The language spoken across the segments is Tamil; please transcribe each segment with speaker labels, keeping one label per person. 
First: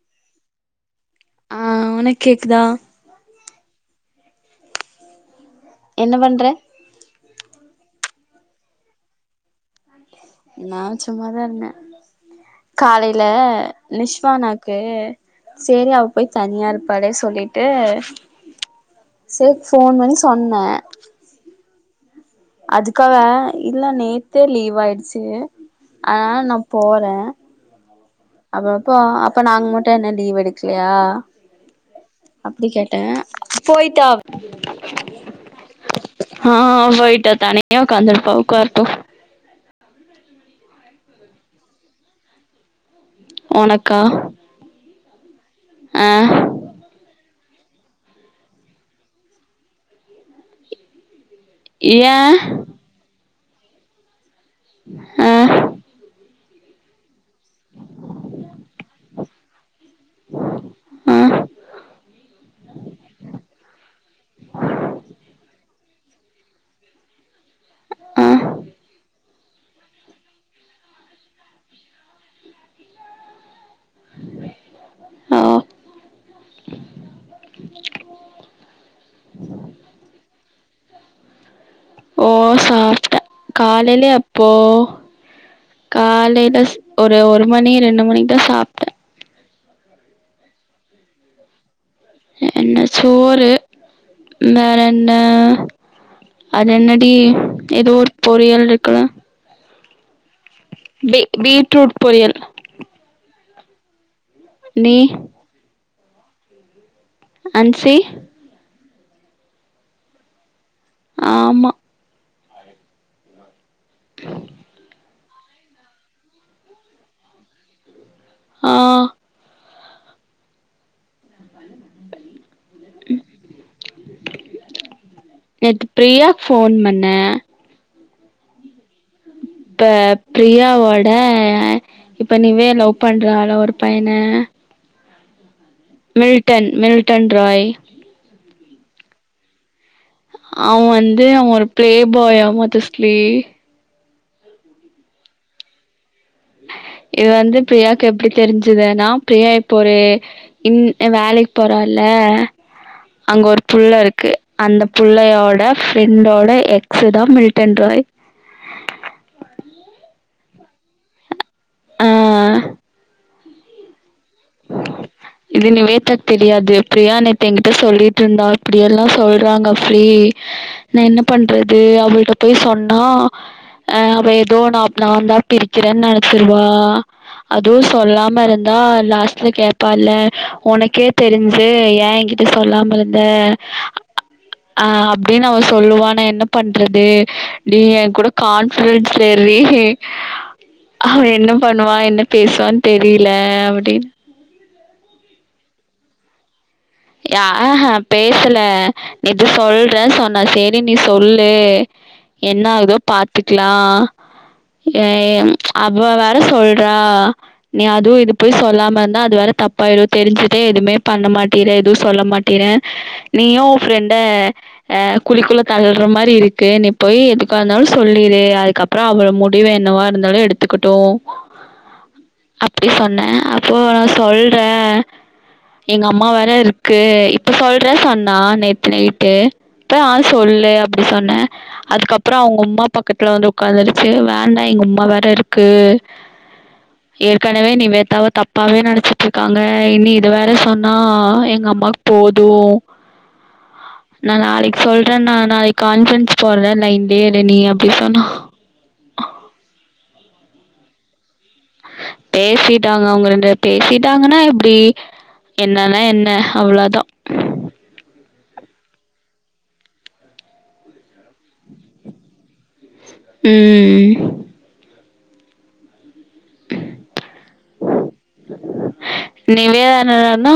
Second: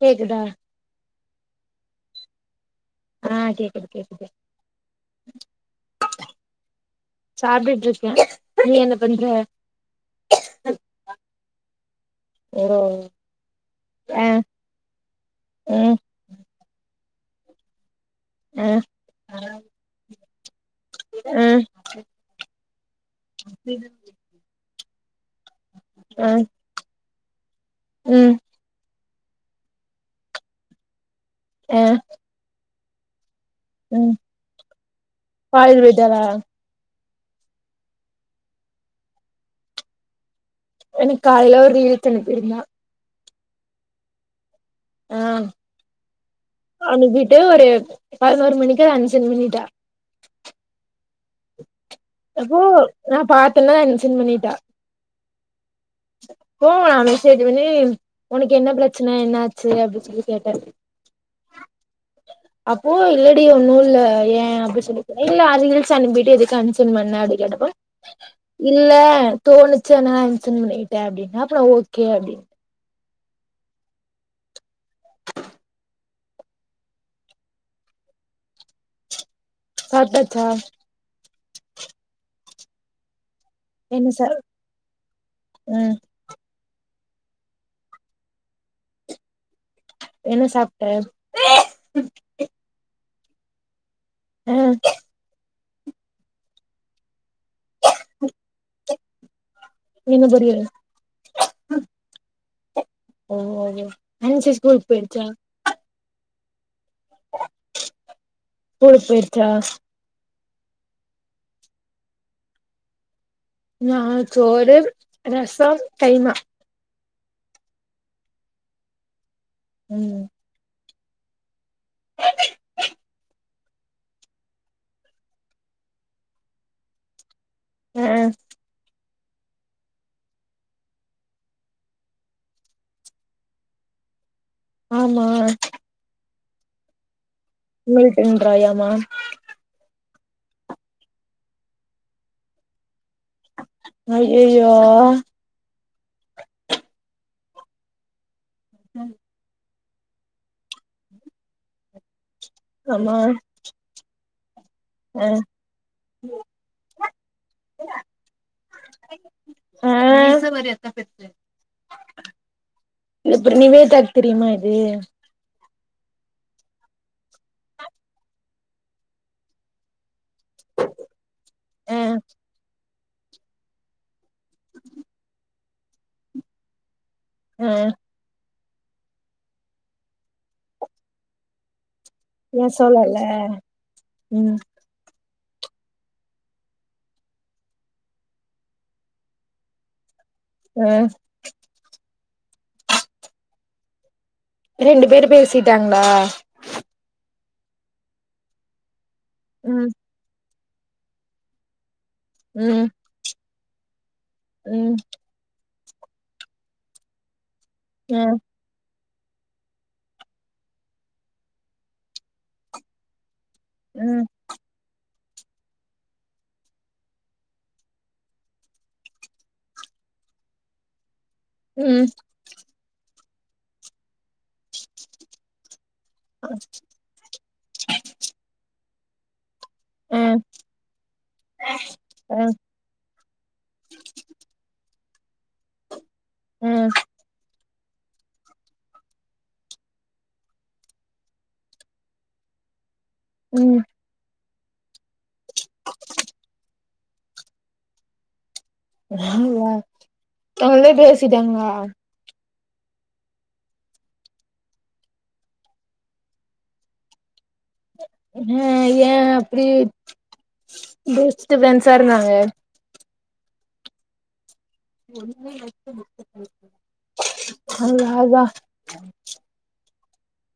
Speaker 1: கேக்குதா?
Speaker 2: ஆ உனக் கேக்குதா?
Speaker 1: ஆ கேக்குது கேக்குது.
Speaker 2: என்ன பண்ற?
Speaker 1: சாப்டுட்டு இருக்கே. நீ என்ன பண்ற?
Speaker 2: நா சும்மாதா இருந்தே.
Speaker 1: ஓ
Speaker 2: காலைல
Speaker 1: ஆ
Speaker 2: நிஷ்வானாக்கு செரி
Speaker 1: ம்
Speaker 2: அவ போய் தனியா இரு ப்பாளே சொல்லிட்டு
Speaker 1: ஆ ஆ
Speaker 2: செரி ஃபோன் பண்ணி சொன்னே.
Speaker 1: ஹெ
Speaker 2: அதுக்கு அவ இல்ல நேத்தே லீவ் ஆய் ட்டு அதனால நா போறே
Speaker 1: ம்
Speaker 2: அப்பப்பா அ ப்ப நாங்க மட்டு என்ன லீவ் எடுக்கலையா?
Speaker 1: ஆ
Speaker 2: அப்டி கேட்டே. போய்ட்டா
Speaker 1: ம்
Speaker 2: அவ
Speaker 1: காலேஜ் போயிட்டாளா
Speaker 2: ஆ போய் த தனியா உக்காந்துருப்பா உக்காரட்டு.
Speaker 1: எனக்கு காலைல ஒரு ரீல்ஸ் அனுப்பிருந்தா.
Speaker 2: ஒனக்கா?
Speaker 1: ஆ அனுப்பி ட்டு ஒரு பதினோரு மணிக்கே அன்சென்ட் பண்ணிட்டா.
Speaker 2: ஏ
Speaker 1: அப்போ நா பாத் தன்னா அன்சென்ட் பண்ணிட்டா.
Speaker 2: ஆ
Speaker 1: ப்போ நா மெசேஜ் பண்ணி உனக்கு என்ன பிரச்சன என்ன ஆச்சு அப்டி சொல்லி கேட்டே.
Speaker 2: ஆ
Speaker 1: அப்போ இல்லடி ஒன்னு இல்ல ஏ அப்டி சொல்லிட்டு இல்ல ரீல்ஸ் அனுப்பிட்டு எதுக்கு அன்சென்ட் பண்ண அப்டி கேட்டே. அ
Speaker 2: ஆ
Speaker 1: இல்ல தோணு ச்சு அதனா அன்சென்ட் பண்ணிட் டே அப்டின்னா அப்றோ ஓகே அப்டின்
Speaker 2: [inaudible] ஓ
Speaker 1: [inaudible] சாப்டாச்சா?
Speaker 2: ஓ சாப்ட்டே. காலைல
Speaker 1: என்ன சா
Speaker 2: எப்போ
Speaker 1: ம்
Speaker 2: காலைல ஒரு ஒரு மணி ரெண்டு மணிக்குதா சாப்ட்டே.
Speaker 1: என்ன சாப்ட்ட?
Speaker 2: என்ன சோறு
Speaker 1: ஆ
Speaker 2: வேற என்ன? அது என்னடி? ஏதோ ஒரு பொறியல் இருக்குல
Speaker 1: என்ன பொரியல்
Speaker 2: பீ பீட்ரூட் பொரியல்
Speaker 1: ம் ஆன்சி ஸ்கூலுக்கு
Speaker 2: நீ
Speaker 1: போயிடுச்சா?
Speaker 2: அன்சி
Speaker 1: ஸ்கூலுக்கு போயிடுச்சா?
Speaker 2: ஆமா.
Speaker 1: நா சோறு ரசோ கைமா
Speaker 2: ஆ
Speaker 1: ம்
Speaker 2: நேத்து பிரியாக்கு போன் பண்ணே.
Speaker 1: ஆ
Speaker 2: இப்ப பிரியாவோட இப்ப நீவே லவ் பண்றால்ல ஒரு பையன
Speaker 1: ஆமா
Speaker 2: மில்ட்டன் மில்ட்டன்
Speaker 1: மில்டன் ராய் ஆமா
Speaker 2: அவ வந்து அவ ஒரு பிளே பாய்யா மதஸ்லி
Speaker 1: ஐயயோ
Speaker 2: இது வந்து பிரியாக்கு எப்டி தெரிஞ்சுதுன்னா பிரியா போறு இன் அ வேலைக்கி போறால்ல
Speaker 1: ஆமா
Speaker 2: அங்க ஒரு புள்ள இருக்கு. அந்த
Speaker 1: ஆ
Speaker 2: புள்ளையோட ஃப்ரெண்டோட எக்ஸ்தா மில்டன் ராய்.
Speaker 1: ஆ [unintelligible]
Speaker 2: ஆ
Speaker 1: இப்ப நிவேதாக் தெரியுமா இது?
Speaker 2: யாது ப்ரியா நேத்து எங்கிட்ட சொல்லிட்ருந்தா இப்டியெல்லா சொல்றாங்க அஃபி நா என்ன பண்றது
Speaker 1: ஆ
Speaker 2: அவள்ட்ட போய் சொன் னா ஆ அவ எப் [unintelligible] பிரிக்கிறேன்னு நெனைச்சிருவா.
Speaker 1: ஆ
Speaker 2: அதுவு சொல்லாம இருந் ஆ லா ஸ்ல கேப்பால்ல ஒனக்கே தெருஞ்சு ஏ எங்கிட்ட
Speaker 1: ஏ
Speaker 2: சொல்லாம
Speaker 1: சொல்லல
Speaker 2: இருந்த
Speaker 1: ம்
Speaker 2: ஆ அப் டின்னு அவ சொல்லுவா நா என்ன பண்றது டீ ஏங்கூட கான்ஃபிரன்ஸ்ல இர்ரி
Speaker 1: ஆ
Speaker 2: அவ என்ன பண்ணுவா என்ன பேசுவான் தெரீல அப்புடின்
Speaker 1: ரெண்டு பேர் பேசிட்டாங்ளா?
Speaker 2: ய ஆஹா பேசல நேத்து
Speaker 1: ம்
Speaker 2: சொல்றே சொன்னா சே ரி நீ சொல்லு
Speaker 1: ம்
Speaker 2: என்னாகுதோ பாத்துக்லா
Speaker 1: ம்
Speaker 2: ஏ எம் அவ்வ வேற சொல்றா நீ அதுவு
Speaker 1: அ
Speaker 2: இது போய் சொல்லாமந் தா அது வேற தப்பாயிடு தெரிஞ்சுட்டே எதுமே பண்ண மாட் டிற எதுவு சொல்ல மாட்டிற நீயு உ ஃப்ரெண்ட
Speaker 1: ம்
Speaker 2: அ குழிக்குள்ள தள்ற மாரி இருக்கு நீ போய் எதுக்கா இர்ந்தாலு சொல்லிரு அதுக்கப்றொ அவ முடிவு என்னவா இருந்தாலு எடுத்துக்கட்டூ
Speaker 1: ம்
Speaker 2: அப்டி சொன்னே அப்போ நா சொல்றே எங்கம்மாவ தாருக்கு இப்ப சொல்ற சொன்னா நே த்து நைட்டு இப்ப ஆ
Speaker 1: அ
Speaker 2: சொல்லு அப்டி சொன்னே அதுக்கப்றொ
Speaker 1: அ
Speaker 2: அவுங்கொம்மா பக்கத்துல வந்து ஒக்காந்துருச்சு வேண்டா எங்கொம்மா வே றருக்கு
Speaker 1: அ
Speaker 2: ஏற்க னவே நிவேத்தாவ தப்பாவே நெனச்சுட்ருக்காங்க இன்னி இது வேற சொன்னா எங்கம்மாக்கு போதூ
Speaker 1: ம்
Speaker 2: நா நாளைக்கு சொல் றன் நா நாளைக் கான்ஃப்ரன்ஸ் போட்ற லைன் லெயே இரு நீ அப்டி சொன்னா
Speaker 1: ஏங்க [unintelligible] பேசிட்டாங்ளா
Speaker 2: பேசிட்டாங்க அவுங்க ரெண்டு பே பேசிட்டாங்கன்னா எப்டி என்னானா என்ன அவ்ளொதா
Speaker 1: ஹா ஏ அப்புடி பெஸ்ட்டு ஃப்ரென்ட்ஸா இருந்தாங்க
Speaker 2: ம்
Speaker 1: [unintelligible]
Speaker 2: நிவே அ னா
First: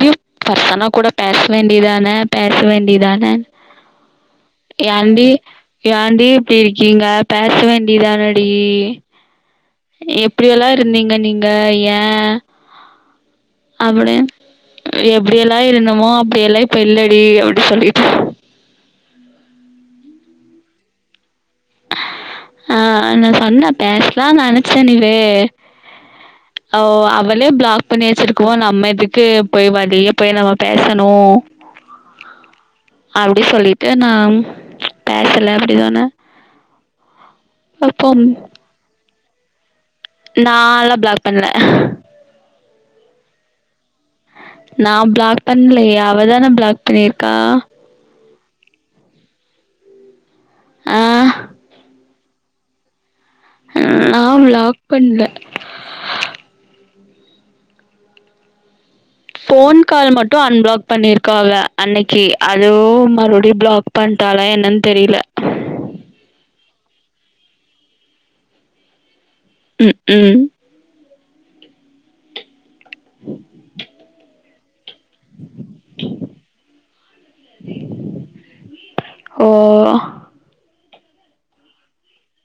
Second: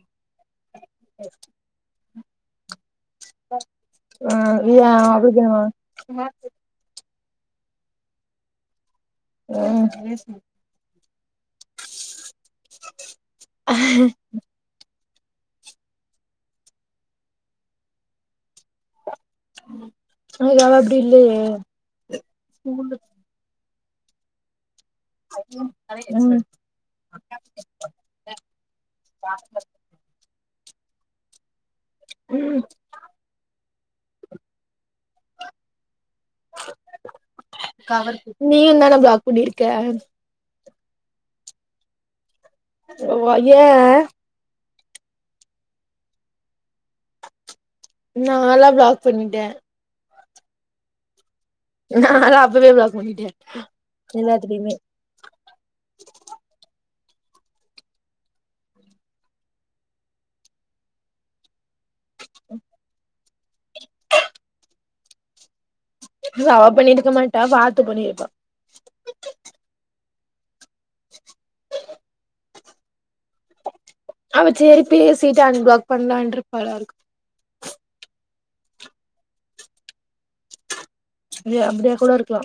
Speaker 2: [unintelligible] பர்சனா கூட பேச வேண்டியதானே பேச வேண்டியதான் அ
Speaker 1: ஆ ஏ
Speaker 2: யான்டி
Speaker 1: அவளுக்கு என்னவா
Speaker 2: யான்டி இப்டி இருக்கீங்க பேச வேண்டியதானடி
Speaker 1: ம்
Speaker 2: எப்டியொல்லா இருந்தீங்க நீங்க ஏ
Speaker 1: அஹ்
Speaker 2: அப்டின் எப்டியெல்லா இருந்தமோ அப்டியெல்லா இப்ப இல்லடி அப்டி சொல்லிட்டு
Speaker 1: அன்னக்கி அவ அப்டி இல்லையே
Speaker 2: ஆ
Speaker 1: ம்
Speaker 2: நா சொன்ன பேசலா நானு [unintelligible] ஓ அவளே ப்ளாக் பண்ணி வச்சுருக்கும்மோ நம்ம எதுக்கு போய் வழிய போய் நம்ம பேசணு
Speaker 1: ம்
Speaker 2: அப்டி சொல்லி ட்டு நாம் பேசல அப்டி சொன்ன அப்போ
Speaker 1: [inaudible] நீயுந்தான ப்ளாக் பண்ணிருக்க
Speaker 2: நால்லா ப்ளாக் பண்ல
Speaker 1: ஓ அ ஏ
Speaker 2: நா ப்ளாக் பண்லயே அவதான ப்ளாக் பண்ணிருக்கா
Speaker 1: நாலா ப்ளாக் பண்ணிட்டே
Speaker 2: ஆ
Speaker 1: நாலா அப்பவே ப்ளாக் பண்ணிட்டே
Speaker 2: நா
Speaker 1: எல்லாத்துலயுமே
Speaker 2: ப்ளாக் பண்ல ஃபோன் கால் மட்டு அன்ப்ளாக் பண்ணிருக்காவ அன்னக்கி ‌அதோ மறுப டி ப்ளாக் பண்ட்டாளா என்னன் தெரில
Speaker 1: அவ பண்ணிருக்க மாட்டா வாத்து பண்ணிருப்பா
Speaker 2: ம் ம்
Speaker 1: [inaudible]
Speaker 2: [inaudible]
Speaker 1: அவச்சரி பேசிட்டு அன்ப்ளாக் பண்லான்ட்ருப்பாளா இருக்கு
Speaker 2: ஹோ
Speaker 1: [unintelligible] அப்டியா கூட இருக்லா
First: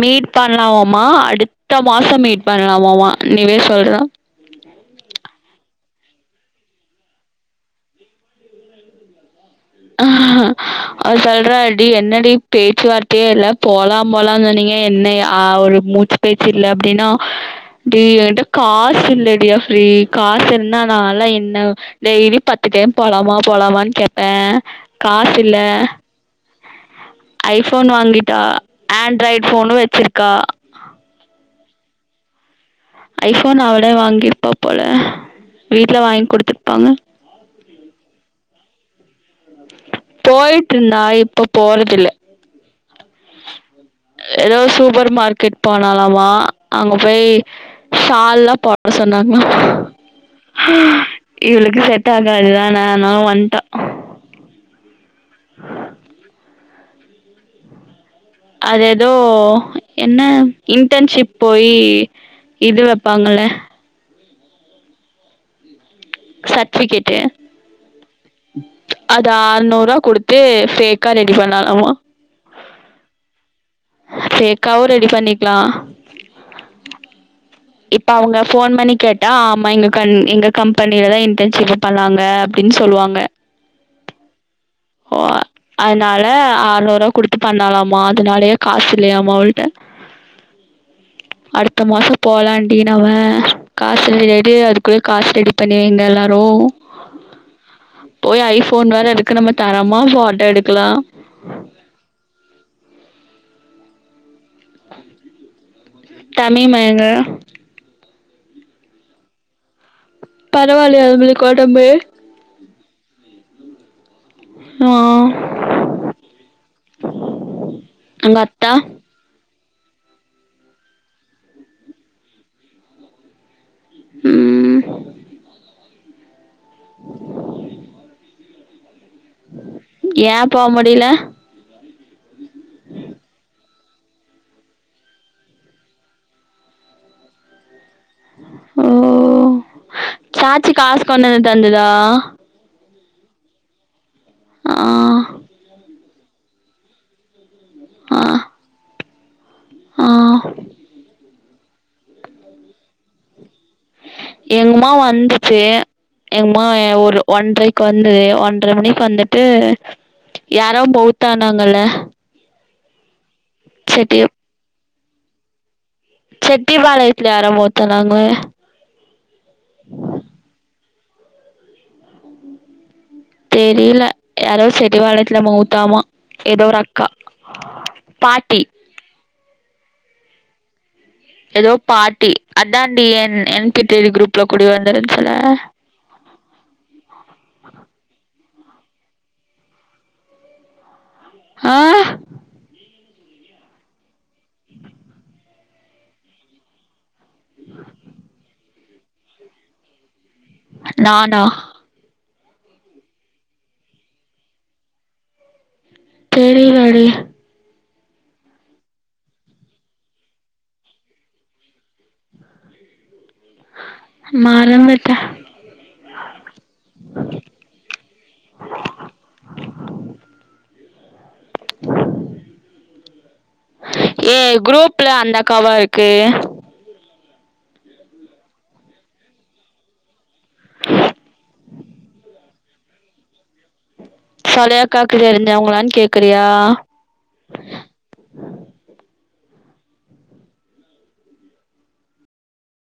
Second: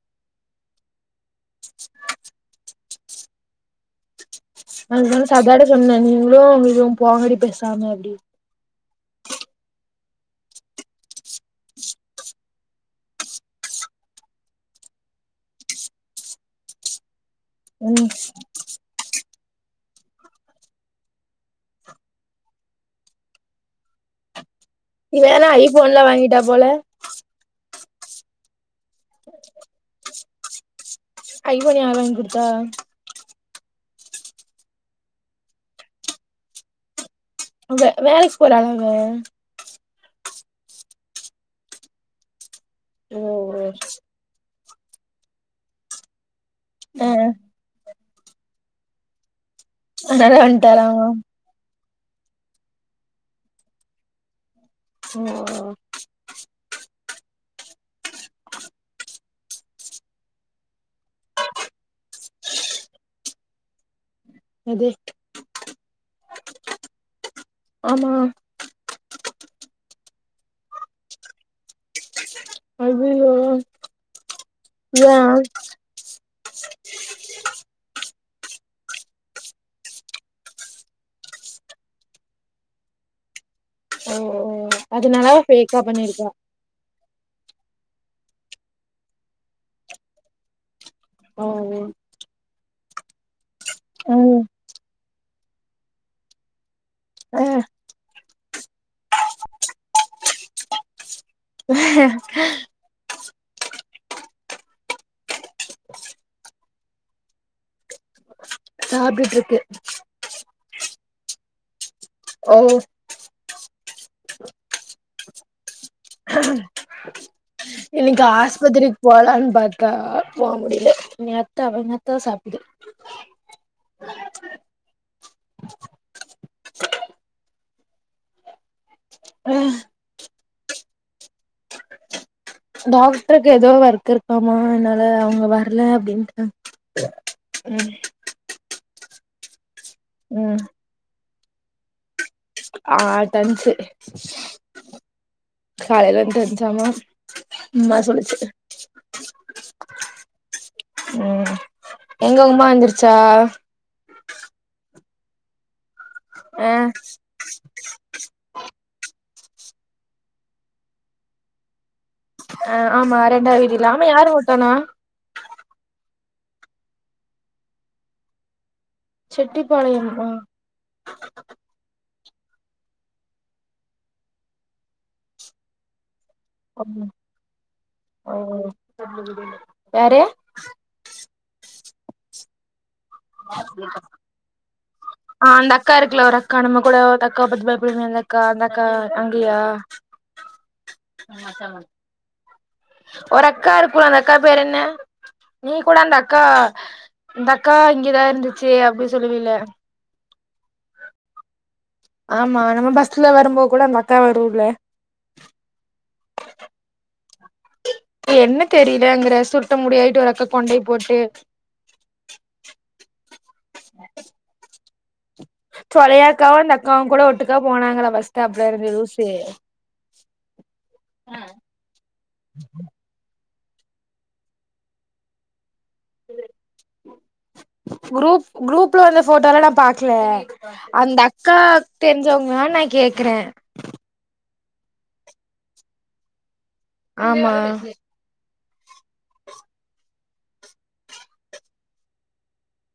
Speaker 2: மீட் பண்லாவம்மா அடுத்த மாச மீட் பண்லாவமா நிவே சொல்றா
Speaker 1: [unintelligible] சொன்னே நீங்ளு [unintelligible] போங்கடி பேசாம அப்டி
Speaker 2: அஹ்ஹ அ சொல்றா டி என்னடி பேச்சுவார்த்தையே இல்ல போலாம்போலா சொன்னீங்க என்னை அ ஒரு மூச்சு பேச்சுல்ல அப்டின்னா டி
Speaker 1: ம்
Speaker 2: எகிட்ட காசு இல்லடி ரி காசு இருந்தா நாலா என்ன டெய்லி பத்து டைம் போலாமா போலாமான் கேப்பே
Speaker 1: இவ
Speaker 2: காசு
Speaker 1: என்ன
Speaker 2: இல்ல
Speaker 1: ஐஃபோன்லா வாங்கிட்டா போல
Speaker 2: ஐஃபோன் வாங்கிட்டா ஆண்ட்ராய்ட் ஃபோனு வச்சிரு க்கா
Speaker 1: ஐஃபோன் யார் வாங்கி குடுத்தா
Speaker 2: ஐஃபோன் அவளே வாங்கிருப்பா போல வீட்ல வாயிங் குடுத்துருப்பாங்க
Speaker 1: வெ வேலக்கி போறலா அவ
Speaker 2: போயிட்ருந்தா இப்ப போறதில்ல
Speaker 1: ஓ ஓ
Speaker 2: ஏதோ சூப்பர் மார்க்கெட் போனாலாமா அங்க
Speaker 1: ஆ
Speaker 2: போய் ஷால்லாம் போட சொன்னாங்களா
Speaker 1: அனால வன்ட்டாளாமா
Speaker 2: டாகாது தான, அனால வன்ட்டா
Speaker 1: ஓ
Speaker 2: [inaudible] அது எதோ என்ன இன்டர்ன்ஷிப் போயி இது வப்பாங்கல்ல
Speaker 1: எது
Speaker 2: சட்விகேட்டு அ து ஆற்நூறுவா குடுத்து ஃபேக்கா ரெடி பண்ணாலாவா
Speaker 1: அய்யய்யோ
Speaker 2: ஃபேக்காவு ரெடி
Speaker 1: ஏ
Speaker 2: பண்ணிக்லா இப்ப அவுங்க ஃபோன் பண்ணி கேட்டா ஆமா எங்க கன் எங்க கம்பெனிலதா இன்டர்ன்ஷிப்பு பண்ணாங்க அப்டின் சொல்லுவாங்க
Speaker 1: ஓ ஓ
Speaker 2: ஓ அன்னால ஆற்நூறுவா குடுத்து பண்ணாலாம் மா அதுனாலயெ காசு இல்லையாமா அவள்ட்ட
Speaker 1: ஓ
Speaker 2: அடுத்த மாச போலான் டீனாவ காசு
Speaker 1: ம்
Speaker 2: எடு அதுக்குள்ள காசு ரெடி பண்ணி வைங்க எல்லாரூ
Speaker 1: ஆ
Speaker 2: போய் ஐஃபோன் வேற எடுக்கனுமே தா மா ஃபோட்ட எடுக்கலா
Speaker 1: உ ஹ... இச்
Speaker 2: தமீமா எங்க
Speaker 1: சாப்டுட்ருக்கு
Speaker 2: பரவாலையா உங்களுக்கு ஒடம்பு
Speaker 1: ஓ......
Speaker 2: ஆ
Speaker 1: இன்னைக்கு
Speaker 2: உங்கள் அத்தா
Speaker 1: ஆஸ்பத்திரிக்கு போலான்னு பாத் கா போ முடில என் அத்த என்னத்த சாப்புது
Speaker 2: ம் இம்.....
Speaker 1: ஆ
Speaker 2: போ முடில
Speaker 1: இச் டாக்டர்க்கு ஏதோ வொர் திருப்பாமா அதுனால அவங்க வரல அப்டின்டு ம்
Speaker 2: ம்
Speaker 1: ம்
Speaker 2: சாச்சி காஸ் கொண்டுவந் தந்து தா
Speaker 1: ஆ டன்சு
Speaker 2: ஆ
Speaker 1: காலைல டன்ஞ்சா மா ம
Speaker 2: ஆ
Speaker 1: சொல்லுச்சு இச்
Speaker 2: ஆ
Speaker 1: ம் எங்க உமா வந்துருச்சா
Speaker 2: எங்மா வந் துச்சி எங்மா
Speaker 1: ஆ
Speaker 2: ஒரு ஒன்றைக்கு வந்துது ஒன்ற மணிக்கு வந்து து யாரோ பௌத்தானாங்கல்ல
Speaker 1: ஆ ஆமா ரெண்டாது இதில்லாம யாரு ஒட்டனா
Speaker 2: செட்டிபாளையத்துல யாரோ மூத்தனாங்க
Speaker 1: செட்டிப்பாளையம்மா
Speaker 2: தெரில யாரோ செட்டிபாளயத்துல மௌத்தாமா எதோ ஒரு அக்கா பாட்டி
Speaker 1: வேற
Speaker 2: எதோ பாட்டி அந் வந்துருந்துச்சுல
Speaker 1: ஆ அந்த அக்கா இருக்குல ஒரு அக்கா நம்ம கூட ஒரு தக்காவ பாத்து பயப்புடுவோமே அந்த அக்கா அந்த அக் க்கா அங்கயா
Speaker 2: ஆ
Speaker 1: ஒரு அக்கா இருக்குல அந்த அக்கா பேரென்ன நீ கூட அந்த அக்கா இந்த அக்கா இங்கேதா இருந்துச் சே அப்டி சொல்லுவில
Speaker 2: நானா
Speaker 1: ஆமா நம்ம பஸ்ல வரும்போ கூட அந்த அக்கா வரூம்ப்ல
Speaker 2: தெரிலடி
Speaker 1: என்ன தெரியலங்கற சுருட்ட முடியாயிட்டு ஒரு அக்கா கொண்டய போட்டு
Speaker 2: மறந்துட்ட
Speaker 1: சொலையாக்காவும அந்த அக்காவு கூட ஒட்டுக்கா போனாங்கள பஸ்ட்டாப்லருந்து லூசு அ
Speaker 2: ஏ குரூப்ல அந்தக்காவா இருக்கு
Speaker 1: குரூப் குரூப்ல வந்த ஃபோட்டோலா நா பாக்ல அந்த அக்கா தெரிஞ்சவங் நா ந கேக்குறே
Speaker 2: சாலையா காக்கிட்டா இருஞ்அவங்களானு கேக்குறியா
Speaker 1: ஆமா